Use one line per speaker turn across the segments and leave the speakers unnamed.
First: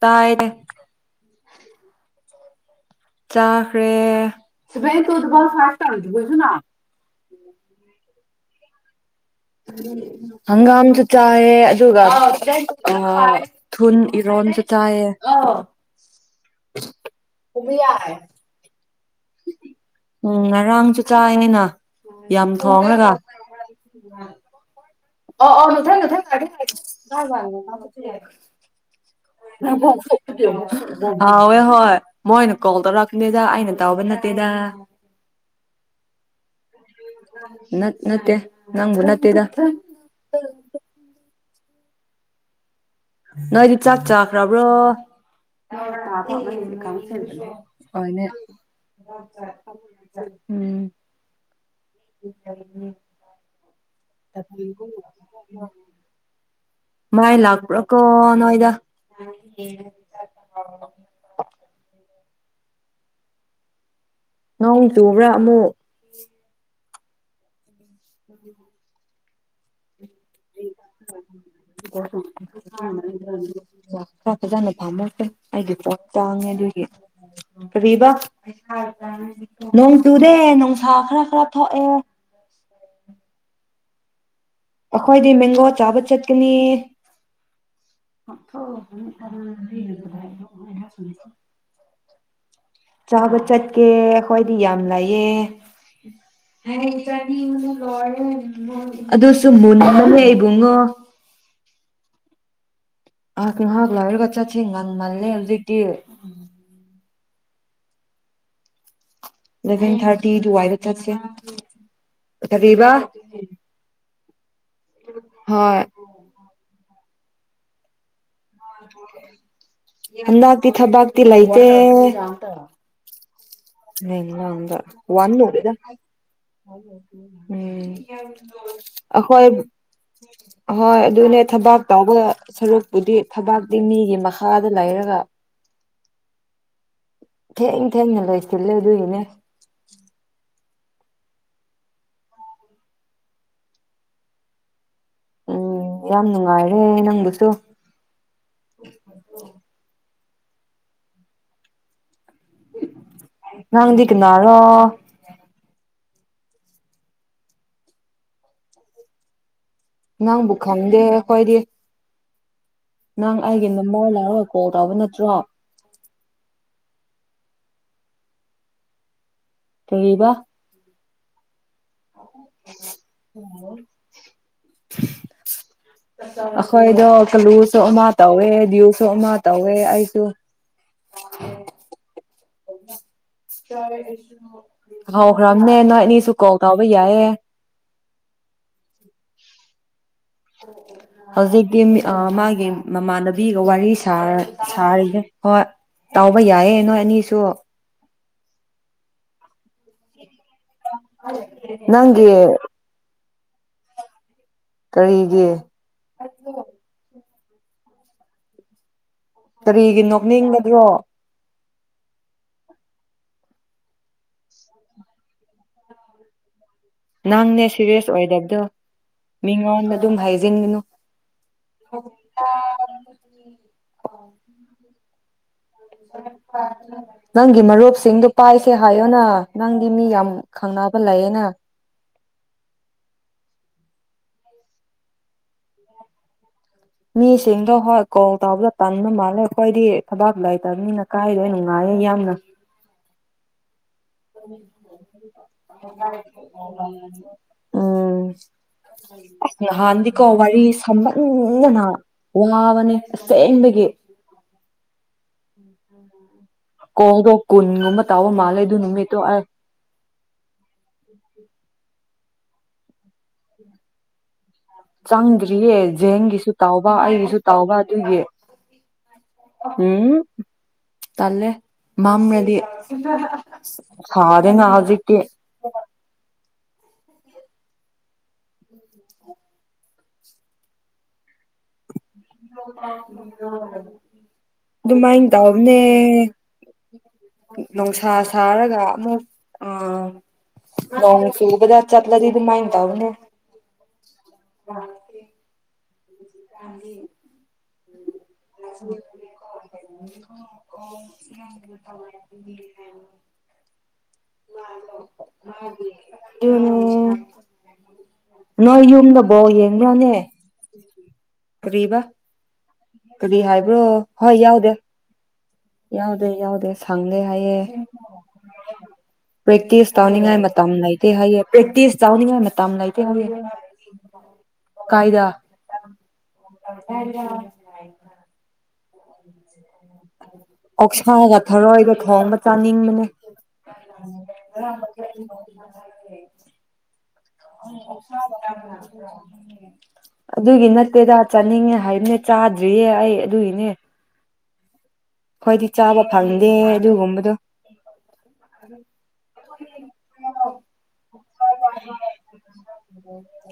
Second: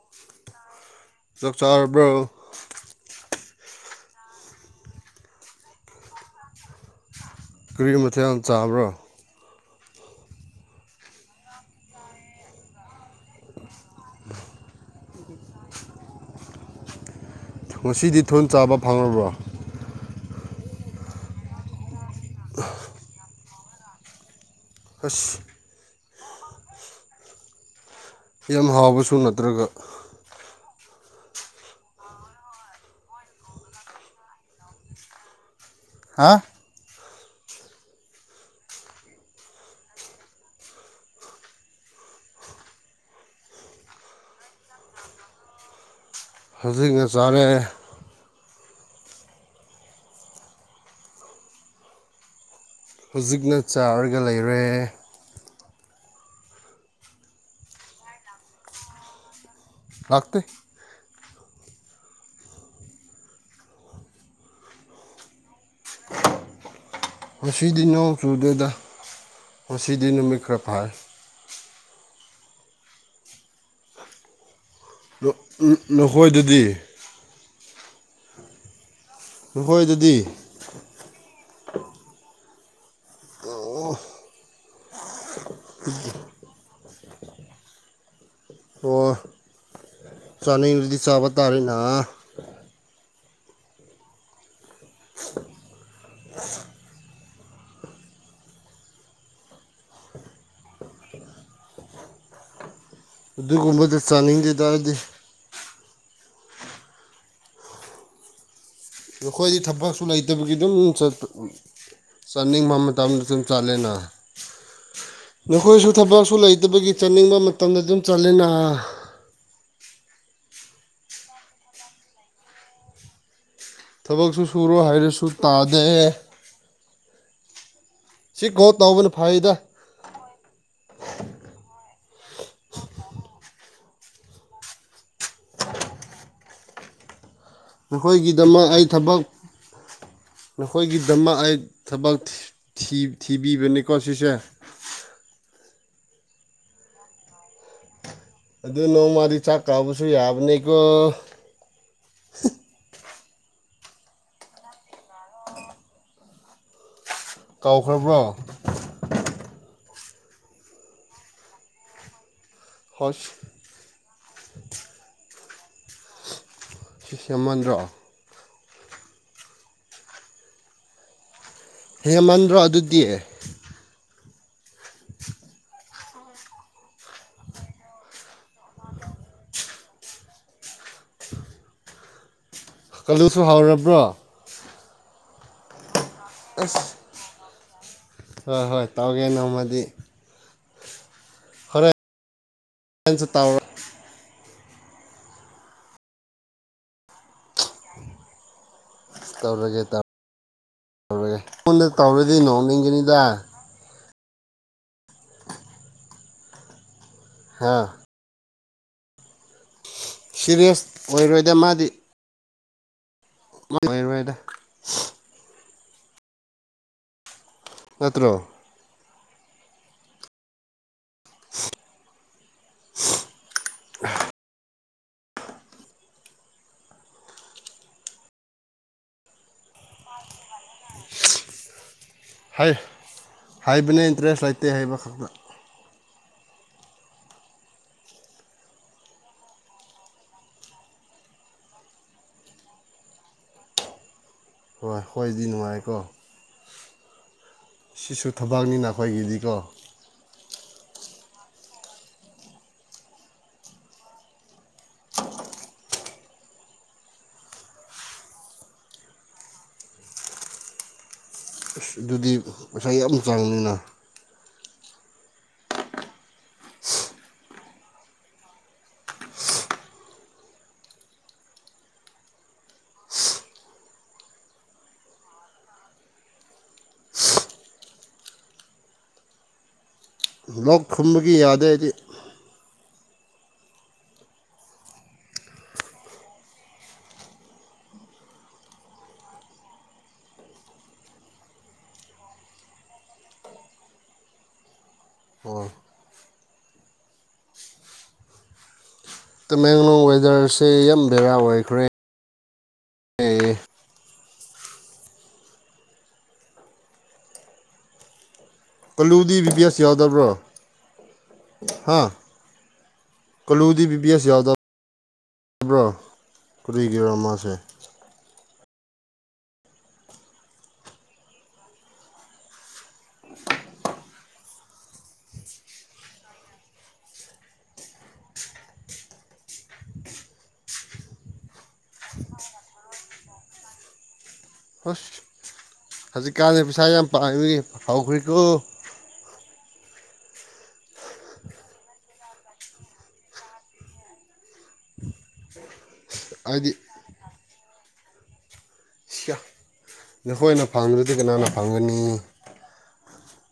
ꯇꯥꯏ
ꯆꯥꯛ ꯆꯥꯔꯕ꯭ꯔꯣ
ꯆꯥꯈ꯭ꯔꯦ [inaudible]
ꯀꯔꯤ ꯃꯊꯦꯜ ꯆꯥꯕ꯭ꯔꯣ
ꯍꯪꯒꯥꯝꯁꯨ ꯆꯥꯏꯑꯦ ꯑꯗꯨꯒ ꯑꯥ ꯊꯨꯟ ꯏꯔꯣꯟꯁꯨ ꯆꯥꯏꯌꯦ
ꯉꯁꯤꯗꯤ ꯊꯨꯟ ꯆꯥꯕ ꯐꯪꯔꯕ꯭ꯔꯣ
ꯎꯝ ꯉꯔꯥꯡꯁꯨ ꯆꯥꯏꯌꯦꯅ ꯌꯥꯝ ꯊꯣꯡꯂꯒ
ꯑꯁ
[inaudible]
ꯌꯥꯝ ꯍꯥꯎꯕꯁꯨ ꯅꯠꯇ꯭ꯔꯒ
ꯍꯋꯦ ꯍꯣꯏ ꯃꯣꯏꯅ ꯀꯣꯜ ꯇꯧꯔꯛꯀꯗꯣꯏꯗ ꯑꯩꯅ ꯇꯕ ꯅꯠꯇꯦꯗ
ꯍꯥ
ꯅꯠꯇꯦ ꯅꯪꯕꯨ ꯅꯠꯇꯦꯗ ꯅꯣꯏꯗꯤ ꯆꯥꯛ ꯆꯥꯛꯈ꯭ꯔꯕ꯭ꯔꯣ
ꯍꯧꯖꯤꯛꯅ ꯆꯥꯔꯦ
ꯑꯣꯏꯅꯦ ꯎꯝ ꯎ [inaudible]
ꯍꯧꯖꯤꯛꯅ ꯆꯥꯔꯒ ꯂꯩꯔꯦ
ꯃꯥꯏ ꯂꯥꯛꯄ꯭ꯔꯥꯀꯣ ꯅꯣꯏꯗ ꯣ
ꯂꯥꯛꯇꯦ
[unintelligible] ꯅꯣꯡ ꯆꯨꯕ꯭ꯔꯥ ꯑꯃꯨꯛ
ꯉꯁꯤꯗꯤ ꯅꯣꯡ ꯆꯨꯗꯗ ꯉꯁꯤꯗꯤ ꯅꯨꯃꯤꯠ ꯈꯔ ꯐꯥꯔ
[unintelligible] ꯈꯔ ꯐꯖꯅ ꯐꯥꯝꯃꯁꯦ ꯑꯩꯗꯤ ꯄꯣꯠ ꯇꯥꯡꯉꯦ
ꯅꯈꯣꯏꯗꯗꯤ
ꯑꯗꯨꯒꯤ ꯀꯔꯤꯕ ꯅꯣꯡ
ꯅꯈꯣꯏꯗꯗꯤ
ꯆꯨꯨꯔꯦ ꯅꯨꯡꯁꯥ ꯈꯔ ꯈꯔ ꯊꯣꯛꯑꯦ ꯑꯩꯈꯣꯏꯗꯤ ꯃꯦꯡꯒꯣ ꯆꯥꯕ ꯆꯠꯀꯅꯤ
ꯑꯣ
[unintelligible]
ꯇꯔꯔꯤꯅ
ꯆꯥꯕ ꯆꯠꯀꯦ ꯍꯣꯏꯗꯤ ꯌꯥꯝ ꯂꯩꯑꯦ ꯑꯗꯨꯁꯨ ꯃꯨꯟꯅ ꯂꯩ ꯏꯕꯨꯡꯉꯣ ꯑꯍꯥꯛ
ꯑꯗꯨꯒꯨꯝꯕꯗ
ꯂꯥꯏꯔꯒꯥ ꯆꯠꯁꯦ
ꯆꯥꯅꯤꯡꯗꯦꯗ ꯑꯩꯗꯤ
ꯉꯥꯟꯃꯜꯂꯦ ꯍꯧꯖꯤꯛꯇ
ꯑꯩꯈꯣꯏꯗꯤ
ꯏꯂꯚꯦꯟ
ꯊꯕꯛꯁꯨ
ꯊꯥꯔꯇꯤ
ꯂꯩꯇꯕꯒꯤ ꯑꯗꯨꯝ
ꯑꯗꯨꯋꯥꯏꯗ ꯆꯠꯁꯦ
ꯆꯄ ꯆꯠꯅꯤꯡꯕ
ꯀꯔꯤꯕ
ꯃꯇꯝꯗ ꯑꯗꯨꯝ ꯆꯠꯂꯦꯅ
ꯍꯣꯏ
ꯅꯈꯣꯏꯁꯨ ꯊꯕꯛꯁꯨ ꯂꯩꯇꯦ ꯠꯇꯕꯒꯤ ꯆꯠꯅꯤꯡꯕ ꯃꯇꯝꯗ ꯑꯗꯨꯝ ꯆꯠꯂꯦꯅ
[inaudible] ꯍꯟꯥꯛꯇ ꯊꯕꯥꯛꯇ ꯂꯥꯏꯇꯦ ꯂꯩ
ꯊꯕꯛꯁꯨ ꯁꯨꯔꯣ ꯍꯥꯏꯔꯁꯨ
ꯋꯥꯟꯅꯔꯗ
ꯇꯥꯗꯦ
ꯎꯝ ꯑꯩꯈꯣꯏ
ꯍꯣꯏ
ꯑꯍꯣꯏ ꯑꯗꯨꯅꯦ ꯊꯕꯥꯛ ꯇꯥꯎꯕ ꯁꯔꯨꯛꯄꯨꯗꯤ ꯊꯕꯥꯛꯇꯤ ꯃꯤꯒꯤ ꯃꯈꯥꯗ ꯂꯩꯔꯒ ꯊꯦꯡ ꯊꯦꯡꯅ
ꯅꯈꯣꯏꯒꯤꯗꯃꯛ
ꯂꯣꯏꯁꯤꯜꯂꯦ
ꯑꯩ ꯊꯕꯛ
ꯑꯗꯨꯒꯤꯅꯦ
ꯅꯈꯣꯏꯒꯤꯗꯃꯛ ꯑꯩ ꯊꯕꯛ ꯊꯤꯕꯤꯕꯅꯤꯀꯣ ꯁꯤꯁꯦ
ꯎꯝ ꯌꯥꯝ ꯅꯨꯡꯉꯥꯏꯔꯦ ꯅꯪꯗꯨꯁꯨ
ꯑꯗꯨ ꯅꯣꯡꯃꯗꯤ ꯆꯥꯛ ꯀꯥꯕꯁꯨ ꯌꯥꯕꯅꯤꯀꯣ
ꯅꯡꯗꯤ ꯀꯅꯔꯣ
ꯀꯥꯎꯈ꯭ꯔꯕ꯭ꯔꯣ
ꯅꯪꯕꯨ ꯈꯪꯗꯦ ꯑꯩꯈꯣꯏꯗꯤ
ꯍꯣꯁ
ꯅꯪ ꯑꯩꯒꯤ ꯅꯝꯕꯔ ꯂꯥꯛꯔꯣꯏ ꯀꯣꯜ ꯇꯧꯕ ꯅꯠꯇ꯭ꯔꯣ
ꯁꯁꯃꯟꯗ꯭ꯔꯣ
ꯀꯥꯔꯤꯕ
ꯍꯦꯃꯟꯗ꯭ꯔꯣ ꯑꯗꯨꯗꯤ
ꯑꯣ [unintelligible] ꯑꯩꯈꯣꯏꯗꯣ ꯀꯂꯨꯁꯨ ꯑꯃ ꯇꯧꯋꯦ ꯭ꯌꯨꯁꯨ ꯑꯃ ꯇꯧꯋꯦ ꯑꯩꯁꯨ
ꯀꯂꯨꯁꯨ ꯍꯧꯔꯕ꯭ꯔꯣ
ꯍꯧꯈ꯭ꯔꯕꯅꯦ ꯅꯣꯏ ꯑꯅꯤꯁꯨ ꯀꯣꯜ ꯇꯥꯕ ꯌꯥꯏꯌꯦ
ꯍꯣꯏ ꯍꯣꯏ ꯇꯧꯒꯦ ꯅꯣꯡꯃꯗꯤ
ꯍꯧꯖꯤꯛꯇꯤ ꯃꯥꯒꯤ
ꯍꯣꯔꯦꯟꯁꯨ
ꯃꯃꯥꯟꯅꯕꯤꯒ
ꯇꯧꯔ
ꯋꯥꯔꯤ ꯁꯥꯔ ꯁꯥꯔꯤꯁꯦ ꯍꯣꯏ ꯇꯥꯎꯕ ꯌꯥꯏꯌꯦ ꯅꯣꯏ ꯑꯅꯤꯁꯨ
ꯇꯧꯔꯒꯦ ꯇ ꯑꯩꯉꯣꯟꯗ
ꯅꯪꯒꯤ
ꯇꯧꯔꯗꯤ ꯅꯣꯛꯅꯤꯡꯒꯅꯤꯗ
ꯀꯔꯤꯒꯤ
ꯍꯥꯥ
ꯀꯔꯤꯒꯤ ꯅꯣꯛꯅꯤꯡꯕꯗꯣ
ꯁꯤꯔꯤꯌꯁ ꯑꯣꯏꯔꯣꯏꯗ ꯃꯥꯗꯤ ꯔꯥꯏꯗ
ꯅꯪꯅꯦ ꯁꯤꯔꯤꯌꯁ
ꯅꯠꯇ꯭ꯔꯣ
ꯑꯣꯏꯗꯕꯗꯣ ꯃꯤꯉꯣꯟꯗ ꯑꯗꯨꯝ ꯍꯥꯏꯖꯤꯟꯒꯅꯨ ꯍ [unintelligible]
ꯎ [unintelligible]
[inaudible] ꯅꯪꯒꯤ ꯃꯔꯨꯞꯁꯤꯡꯗꯨꯣ ꯄꯥꯏꯁꯦ ꯍꯥꯏꯌꯣꯅ ꯅꯪꯗꯤ ꯃꯤ ꯌꯥꯝ ꯈꯪꯅꯕ ꯂꯩꯌꯦꯅ
ꯍꯥꯏ ꯍꯥꯏꯕꯅꯦ ꯏꯟꯇꯔꯦꯁ ꯂꯩꯇꯦ ꯍꯥꯏꯕ ꯈꯛꯇ
ꯃꯤꯁꯤꯡꯗꯣ ꯍꯣꯏ ꯀꯣꯜ ꯇꯧꯕꯗ ꯇꯟꯕ ꯃꯥꯜꯂꯦ ꯑꯩꯈꯣꯏꯗꯤ ꯊꯕꯥꯛ ꯂꯩꯇꯕꯅꯤꯅ ꯀꯥꯏꯗꯣꯏ ꯅꯨꯡꯉꯥꯏꯌꯦ ꯌꯥꯝꯅ
ꯍꯣꯏ ꯍꯣꯏꯗꯤ ꯅꯨꯡꯉꯥꯏꯀꯣ
ꯎꯝ ꯎꯝ
ꯁꯤꯁꯨ ꯊꯕꯛꯅꯤꯅ ꯑꯩꯈꯣꯏꯒꯤꯗꯤꯀꯣ
ꯅꯍꯥꯟꯗꯤ ꯀꯣ ꯋꯥꯔꯤ ꯁꯝꯍꯟꯗꯅ ꯋꯥꯕꯅꯦ ꯑꯁꯦꯡꯕꯒꯤ ꯎ ꯎꯝ ꯀꯣꯗꯣ ꯀꯨꯟꯒꯃ ꯇꯥꯕ ꯃꯥꯂ ꯑꯗꯨ ꯅꯅꯨꯡꯃꯤꯃꯦꯠꯇꯣ ꯎꯝ
ꯑꯁ ꯑꯗꯨꯗꯤ ꯄꯩꯁꯥ ꯌꯥꯝ ꯆꯥꯡꯅꯤꯅ
ꯆꯪꯗ꯭ꯔꯤꯌꯦ ꯖꯦꯟꯒꯤꯁꯨ ꯇꯥꯎꯕ ꯑꯩꯒꯤꯁꯨ ꯇꯥꯎꯕ ꯑꯗꯨꯒꯤ ꯎꯝ ꯇꯜꯂꯦ ꯃꯥꯝꯗꯤ ꯁꯥꯔꯅ ꯍꯧꯖꯤꯛꯇ ꯎ [unintelligible]
ꯂꯣꯛ ꯊꯨꯝꯕꯒꯤ ꯌꯥꯗꯦ ꯍꯥꯏꯗꯤ
ꯑꯗꯨꯃꯥꯏꯅ ꯇꯧꯅꯦ ꯅꯨꯡꯁꯥ ꯁꯥꯔꯒ ꯑꯃꯨꯛ ꯑ ꯅꯣꯡ ꯆꯨꯕꯥꯗ ꯆꯠꯂꯗꯤ ꯗꯨꯃꯥꯥꯏ ꯇꯕꯅꯦ
ꯑꯣ
[inaudible]
ꯇꯃꯦꯡꯂꯣꯡ ꯋꯦꯗꯔꯁꯦ ꯌꯥꯝ ꯕꯦꯔꯥ ꯑꯣꯏꯈ꯭ꯔꯦ
[inaudible]
ꯑꯦ
ꯑꯗꯨꯅꯤ ꯅꯣꯏ ꯌꯨꯝꯗ
ꯀꯜꯂꯨꯗꯤ
ꯕꯣꯜ
ꯕꯤ ꯕꯤ ꯑꯦꯁ
ꯌꯦꯡꯕ꯭ꯔꯥꯅꯦ
ꯌꯥꯎꯗꯕ꯭ꯔꯣ
ꯀꯔꯤꯕ
ꯍꯥ
ꯀꯔꯤ ꯍꯥꯏꯕ꯭ꯔꯣ
ꯀꯜꯂꯨꯗꯤ ꯕꯤ ꯕꯤ ꯑꯦꯁ
ꯍꯣꯏ
ꯌꯥꯎꯗꯕ꯭ꯔꯣ
ꯌꯥꯎꯗꯦ ꯌꯥꯎꯗꯦ ꯌꯥꯎꯗꯦ
ꯀꯔꯤꯒꯤꯔꯣ
ꯁꯪꯗꯦ
ꯃꯥꯁꯦ
ꯍꯥꯏꯌꯦ
[inaudible]
ꯄ꯭ꯔꯦꯛꯇꯤꯁ ꯇꯧꯅꯤꯡꯉꯥꯏ ꯃꯇꯝ ꯂꯩꯇꯦ ꯍꯥꯏꯑꯦ ꯄ꯭ꯔꯦꯛꯇꯤꯁ ꯇꯧꯅꯤꯡꯉꯥꯏ ꯃꯇꯝ ꯂꯩꯇꯦ ꯍꯥꯏꯑꯦ
[inaudible]
ꯀꯥꯏꯗ [inaudible] [inaudible] ꯑꯣꯛꯁꯥꯒ ꯊꯔꯣꯏꯗ ꯊꯣꯡꯕ ꯆꯥꯅꯤꯡꯕꯅꯦ
ꯍꯧꯖꯤꯛꯀꯥꯟꯁ ꯄꯩꯁꯥ ꯌꯥꯝ ꯄꯥꯌꯥꯏꯕꯥꯒꯤ ꯐꯥꯎꯈ꯭ꯔꯤꯀꯣ
[inaudible] ꯑꯗꯨꯒꯤ ꯅꯠꯇꯦꯗ ꯆꯥꯅꯤꯡꯉꯦ ꯍꯥꯏꯕꯅꯦ ꯆꯥꯗ꯭ꯔꯤꯌꯦ ꯑꯩ ꯑꯗꯨꯒꯤꯅꯦ ꯈꯣꯏꯗꯤ ꯆꯥꯕ ꯐꯪꯗꯦ
ꯍꯥꯏꯗꯤ
ꯑꯗꯨꯒꯨꯝꯕꯗꯣ
ꯁꯤꯌ ꯅꯈꯣꯏꯅ ꯐꯪꯗ꯭ꯔꯗꯤ ꯀꯅꯥꯅ ꯐꯪꯒꯅꯤ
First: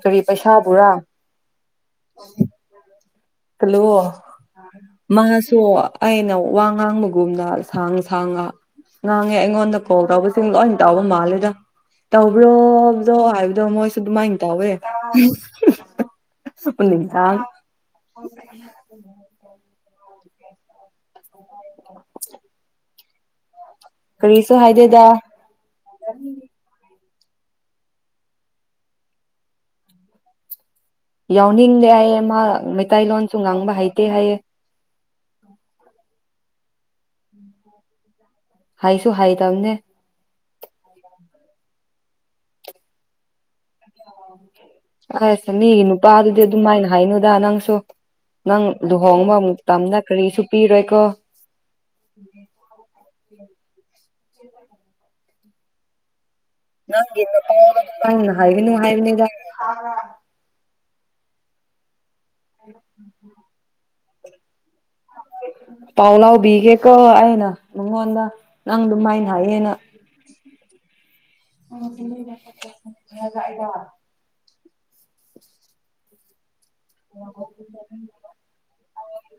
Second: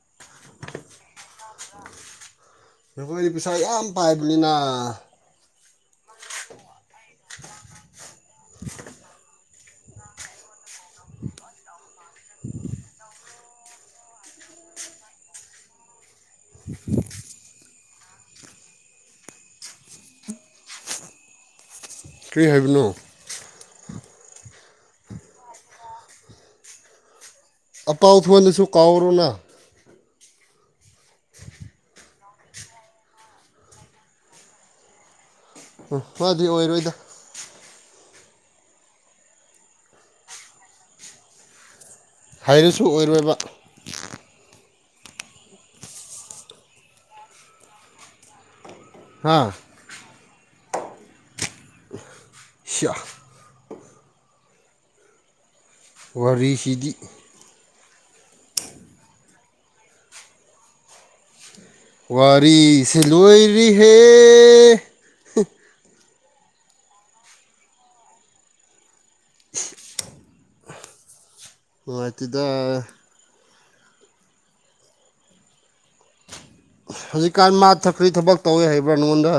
ꯀꯔꯤ ꯄꯩꯁꯥ ꯕꯨꯔꯥ
ꯅꯈꯣꯏꯗꯤ ꯄꯩꯁꯥ ꯌꯥꯝ
ꯍꯜꯂꯣ
ꯄꯥꯏꯕꯅꯤꯅ
ꯃꯥꯁꯨ ꯑꯩꯅ ꯋꯥ ꯉꯥꯡꯕꯒꯨꯝꯅ ꯁꯥꯡ ꯁꯥꯡꯉ ꯉꯥꯡꯉꯦ ꯑꯩꯉꯣꯟꯗ ꯀꯣꯜ ꯇꯧꯕꯁꯤꯡ ꯂꯣꯏ ꯇꯥꯎꯕ ꯃꯥꯜꯂꯦꯗ ꯇꯧꯕ꯭ꯔꯣꯕꯗꯣ ꯍꯥꯏꯕꯗꯣ ꯃꯣꯏꯁꯨ ꯑꯗꯨꯃꯥꯏꯅ ꯇꯧꯋꯦ [unintelligible] [inaudible]
ꯀꯔꯤ ꯍꯥꯏꯕꯅꯣ
ꯀꯔꯤꯁꯨ ꯍꯥꯏꯗꯦꯗ [inaudible]
ꯑꯄꯥꯎꯊꯣꯟꯗꯁꯨ ꯀꯥꯎꯔꯨꯅ
ꯌꯥꯎꯅꯤꯡꯗꯦ ꯍꯥꯏꯌꯦ ꯃꯥ ꯃꯩꯇꯩꯂꯣꯟꯁꯨ ꯉꯥꯡꯕ ꯍꯩꯇꯦ ꯍꯥꯏꯌꯦ
ꯎꯝ ꯃꯥꯗꯤ ꯑꯣꯏꯔꯣꯏꯗ
[inaudible] ꯍꯥꯏꯁꯨ ꯍꯥꯏ ꯇꯕꯅꯦ
ꯍꯩꯔꯁꯨ ꯑꯣꯏꯔꯣꯏꯕ
[inaudible] ꯑꯁ ꯃꯤꯒꯤ ꯅꯨꯄꯥꯗꯨꯗꯤ ꯑꯗꯨꯝꯃꯥꯏꯅ ꯍꯥꯏꯅꯨꯗ ꯅꯪꯁꯨ ꯅꯪ ꯂꯨꯍꯣꯡꯕ
ꯍꯥ
ꯑꯃꯨꯛꯇꯝꯅ ꯀꯔꯤꯁꯨ ꯄꯤꯔꯣꯏꯀꯣ
ꯁꯤꯌꯥ
[inaudible]
ꯋꯥꯔꯤ
ꯅꯪꯒꯤ ꯅꯨꯄꯥꯗ ꯑꯗꯨꯃꯥꯏꯅ ꯍꯥꯏꯒꯅꯨ ꯍꯥꯏꯕꯅꯤꯗ
ꯋꯥꯔꯤꯁꯤ ꯂꯣꯏꯔꯤꯍꯦ
ꯄꯥꯎ ꯂꯥꯎꯕꯤꯒꯦꯀꯣ ꯑꯩꯅ ꯅꯉꯣꯟꯗ ꯅꯪ ꯑꯗꯨꯃꯥꯏꯅ ꯍꯥꯏꯛꯑꯦꯅ
ꯅꯨꯡꯉꯥꯏꯇꯦꯗ
[unintelligible]
ꯍꯧꯖꯤꯛꯀꯥꯟ ꯃꯥ ꯊꯛꯈꯔꯤ ꯊꯕꯛ ꯇꯧꯋꯤ ꯍꯥꯏꯕ꯭ꯔꯥ ꯅꯉꯣꯟꯗ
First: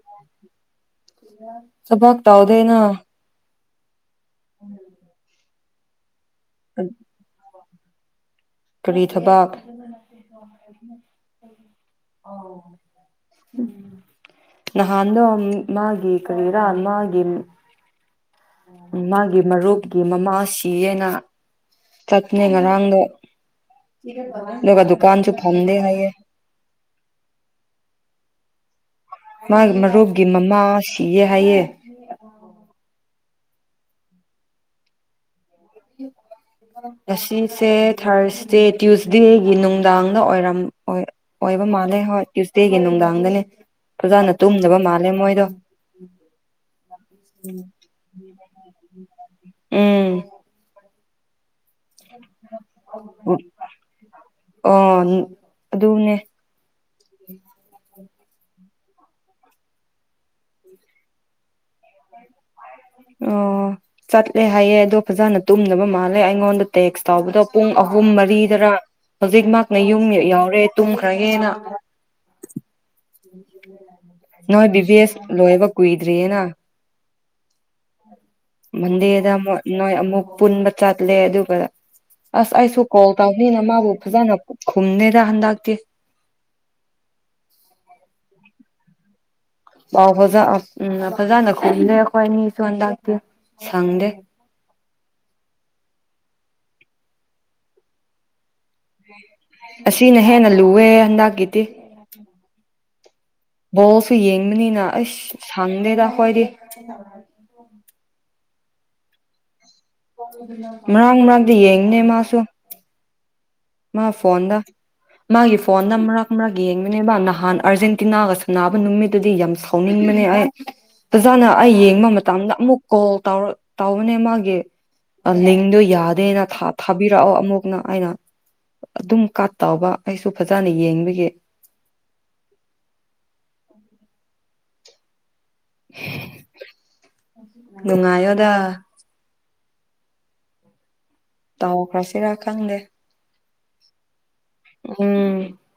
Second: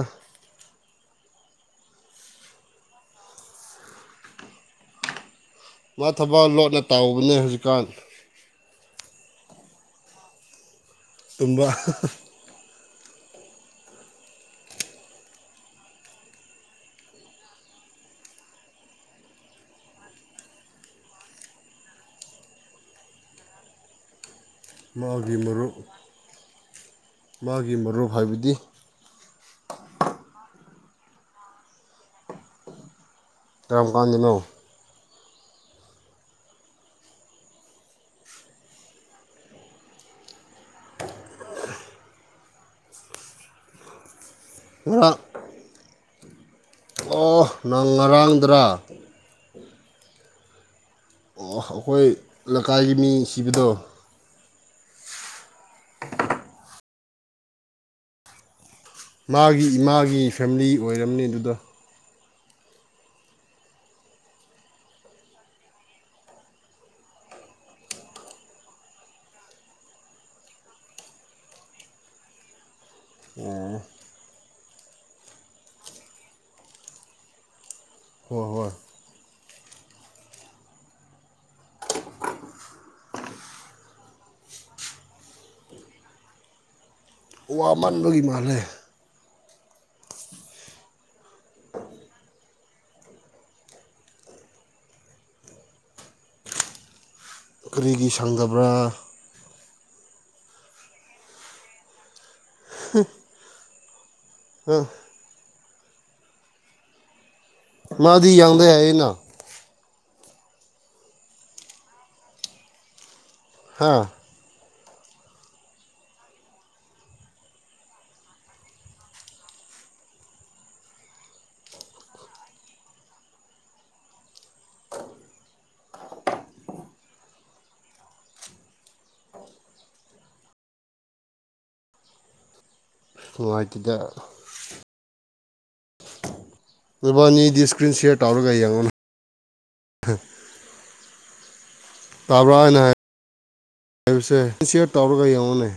ꯊꯕꯛ ꯇꯧꯗꯦꯅ ꯎꯝ
ꯃꯥ ꯊꯕꯛ ꯂꯣꯠꯅ ꯇꯥꯎꯕꯅꯦ ꯍꯧꯖꯤꯛꯀꯥꯟ
ꯀꯔꯤ ꯊꯕꯛ
ꯇꯨꯝꯕꯥ
ꯑꯣ ꯎꯝ ꯅꯍꯥꯟꯗꯣ ꯃꯥꯒꯤ ꯀꯔꯤꯔꯥ ꯃꯥꯒꯤ ꯃꯥꯒꯤ ꯃꯔꯨꯞꯀꯤ ꯃꯃꯥꯁꯤ ꯍꯥꯏꯅ ꯆꯠꯅꯦ ꯉꯔꯥꯡꯗꯣ ꯑꯗꯨꯒ ꯗꯨꯀꯥꯟꯁꯨ
ꯃꯥꯒꯤ
ꯐꯪꯗꯦ
ꯃꯔꯨꯞ
ꯍꯥꯏꯌꯦꯦ
ꯃꯥꯒꯤ ꯃꯔꯨꯞ ꯍꯥꯏꯕꯗꯤ
ꯃꯥ ꯃꯔꯨꯞꯀꯤ ꯃꯃꯥ ꯁꯤꯌꯦ ꯍꯥꯏꯌꯦ
ꯀꯔꯝ ꯀꯟꯗꯥꯅꯣ
ꯎꯝ ꯉꯁꯤꯁꯦ ꯊꯥꯔꯁꯗꯦ ꯇ꯭ꯌꯨꯁꯗꯦꯒꯤ ꯅꯨꯡꯗꯥꯡꯗ ꯑꯣꯏꯔꯝ ꯑꯣꯏꯕ ꯃꯥꯜꯂꯦ ꯍꯣꯏ ꯇ꯭ꯌꯨꯁꯗꯦꯒꯤ ꯅꯨꯡꯗꯥꯡꯗꯅꯦ ꯐꯖꯥꯅ ꯇꯨꯝꯗꯕ ꯃꯥꯜꯂꯦ
ꯉꯔꯥꯡ
ꯃꯣꯏꯗꯣ
ꯑꯣ ꯅꯪ ꯉꯔꯥꯡꯗꯔꯥ
ꯎꯝ
ꯑꯩꯈꯣꯏ ꯂꯩꯀꯥꯏꯒꯤ ꯃꯤ ꯁꯤꯕꯗꯣ
ꯑꯣ ꯑꯗꯨꯅꯦ
ꯃꯥꯒꯤ ꯏꯃꯥꯒꯤ ꯐꯦꯝꯂꯤ ꯑꯣꯏꯔꯝꯅꯤ ꯑꯗꯨꯗ
ꯑꯣ ꯆꯠꯂꯦ ꯍꯥꯏꯌꯦꯦ ꯑꯗꯣ ꯐꯖꯅ ꯇꯨꯝꯅꯕ ꯃꯥꯜꯂꯦ ꯑꯩꯉꯣꯟꯗ ꯇꯦꯛꯁ ꯇꯧꯕꯗꯣ ꯄꯨꯡ ꯑꯍꯨꯝ ꯃꯔꯤꯗꯔꯥ ꯍꯧꯖꯤꯛ ꯃꯥꯅ ꯌꯨꯝ ꯌꯥꯎꯔꯦ ꯇꯨꯝꯈ꯭ꯔꯒꯦꯟꯅ
ꯎꯝ
ꯅꯣꯏ ꯕꯤꯚꯦꯁ ꯂꯣꯏꯕ ꯀꯨꯏꯗ꯭ꯔꯤꯌꯦꯅ
ꯍꯣꯏ ꯍꯣꯏ
ꯃꯟꯗꯦꯗ ꯑꯃꯨꯛ ꯅꯣꯏ ꯑꯃꯨꯛ ꯄꯨꯟꯕ ꯆꯠꯂꯦ ꯑꯗꯨꯒ ꯑꯁ ꯑꯩꯁꯨ ꯀꯣꯜ ꯇꯧꯅꯤꯅ ꯃꯥꯕꯨ ꯐꯖꯅ ꯈꯨꯝꯅꯦꯗ ꯍꯟꯗꯛꯇꯤ
ꯋꯥ ꯃꯟꯕꯒꯤ ꯃꯥꯜꯂꯦ
ꯄꯥꯎ ꯐꯖ ꯎꯝ ꯐꯖꯅ ꯈꯨꯝꯗꯦ ꯑꯩꯈꯣꯏ ꯑꯅꯤꯁꯨ ꯍꯟꯗꯇꯤ ꯁꯪꯗꯦ
ꯀꯔꯤꯒꯤ ꯁꯪꯗꯕ꯭ꯔꯥ
ꯑꯁꯤꯅ ꯍꯦꯟꯅ ꯂꯨꯋꯦꯍꯦ ꯍꯟꯗꯛꯀꯤꯗꯤ
ꯍ [unintelligible]
ꯕꯣꯜꯁꯨ ꯌꯦꯡꯕꯅꯤꯅ ꯑꯩꯁ ꯁꯪꯗꯦꯗ ꯈ꯭ꯋꯥꯏꯗꯤ
ꯃꯥꯗꯤ ꯌꯥꯪꯗ ꯍꯥꯏꯌꯦꯅ
ꯃꯔꯥꯡ ꯃꯔꯥꯡꯗ ꯌꯦꯡꯅꯦ ꯃꯥꯁꯨ
ꯍꯥ
ꯃꯥ ꯐꯣꯟꯗ ꯃꯥꯒꯤ ꯐꯣꯟꯅ ꯃꯔꯛ ꯃꯔꯛ ꯌꯦꯡꯕꯅꯦꯕ ꯅꯍꯥꯟ ꯑꯥꯔꯖꯦꯟꯇꯤꯅꯥꯒ ꯁꯝꯕ ꯅꯨꯃꯤꯠꯇꯨꯗꯤ ꯌꯥꯝ ꯁꯥꯎ ꯐꯣꯡꯉꯟ ꯃꯅꯤ ꯑ ꯐꯖꯥꯅ ꯑꯩ ꯌꯦꯡꯕ ꯃꯇꯝꯗ ꯑꯃꯨꯛ ꯀꯣꯜ ꯇꯧ ꯇꯧꯕꯅꯦ ꯃꯥꯒꯤ ꯂꯤꯡꯗꯣ ꯌꯥꯗꯦꯅ ꯊꯥꯕꯤꯔꯛꯑꯣ ꯑꯃꯨꯛꯅ ꯑꯩꯅ ꯑꯗꯨꯝ ꯀꯠꯇꯕ ꯑꯩꯁꯨ ꯐꯖꯅ ꯌꯦꯡꯕꯒꯤ
ꯂꯇꯗ ꯔꯕꯥꯅꯤꯗꯤ ꯏꯁꯀ꯭ꯔꯤꯟ ꯁꯤꯌꯌꯥꯔ
ꯅꯨꯡꯉꯥꯏꯌꯣꯗ
ꯇꯧꯔꯒ ꯌꯦꯡꯉꯣ [inaudible]
ꯇꯧꯈ꯭ꯔꯁꯤꯔꯥ
ꯇꯥꯕ꯭ꯔꯥ
ꯈꯪꯗꯦ
ꯍꯥꯏꯅ ꯍꯥꯏꯕꯁꯦ ꯑꯦꯁꯤꯠ ꯇꯧꯔꯒ
ꯎꯝ
ꯌꯦꯡꯉꯨꯅꯦ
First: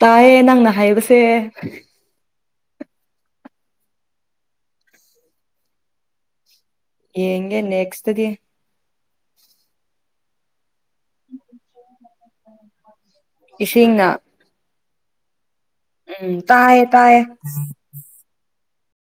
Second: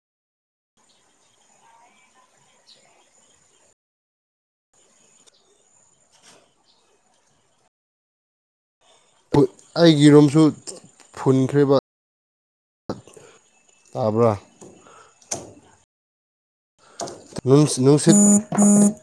ꯇꯥꯏꯌꯦ ꯅꯪꯅ ꯍꯥꯏꯌꯦꯕꯁꯦ ꯌꯦꯒꯦ ꯅꯦꯛꯁꯠꯒꯤ
ꯄꯨꯠ ꯑꯩꯒꯤ ꯔꯨꯝꯁꯨ ꯐꯨꯟꯈ꯭ꯔꯦꯕ꯫
ꯏꯁꯤꯡꯅ꯫
ꯇꯥꯕ꯭ꯔꯥ
ꯎꯝ ꯇꯥꯌꯦ ꯇꯥꯌꯦ꯫
ꯅꯨꯡꯁꯤꯠ [inaudible] [inaudible]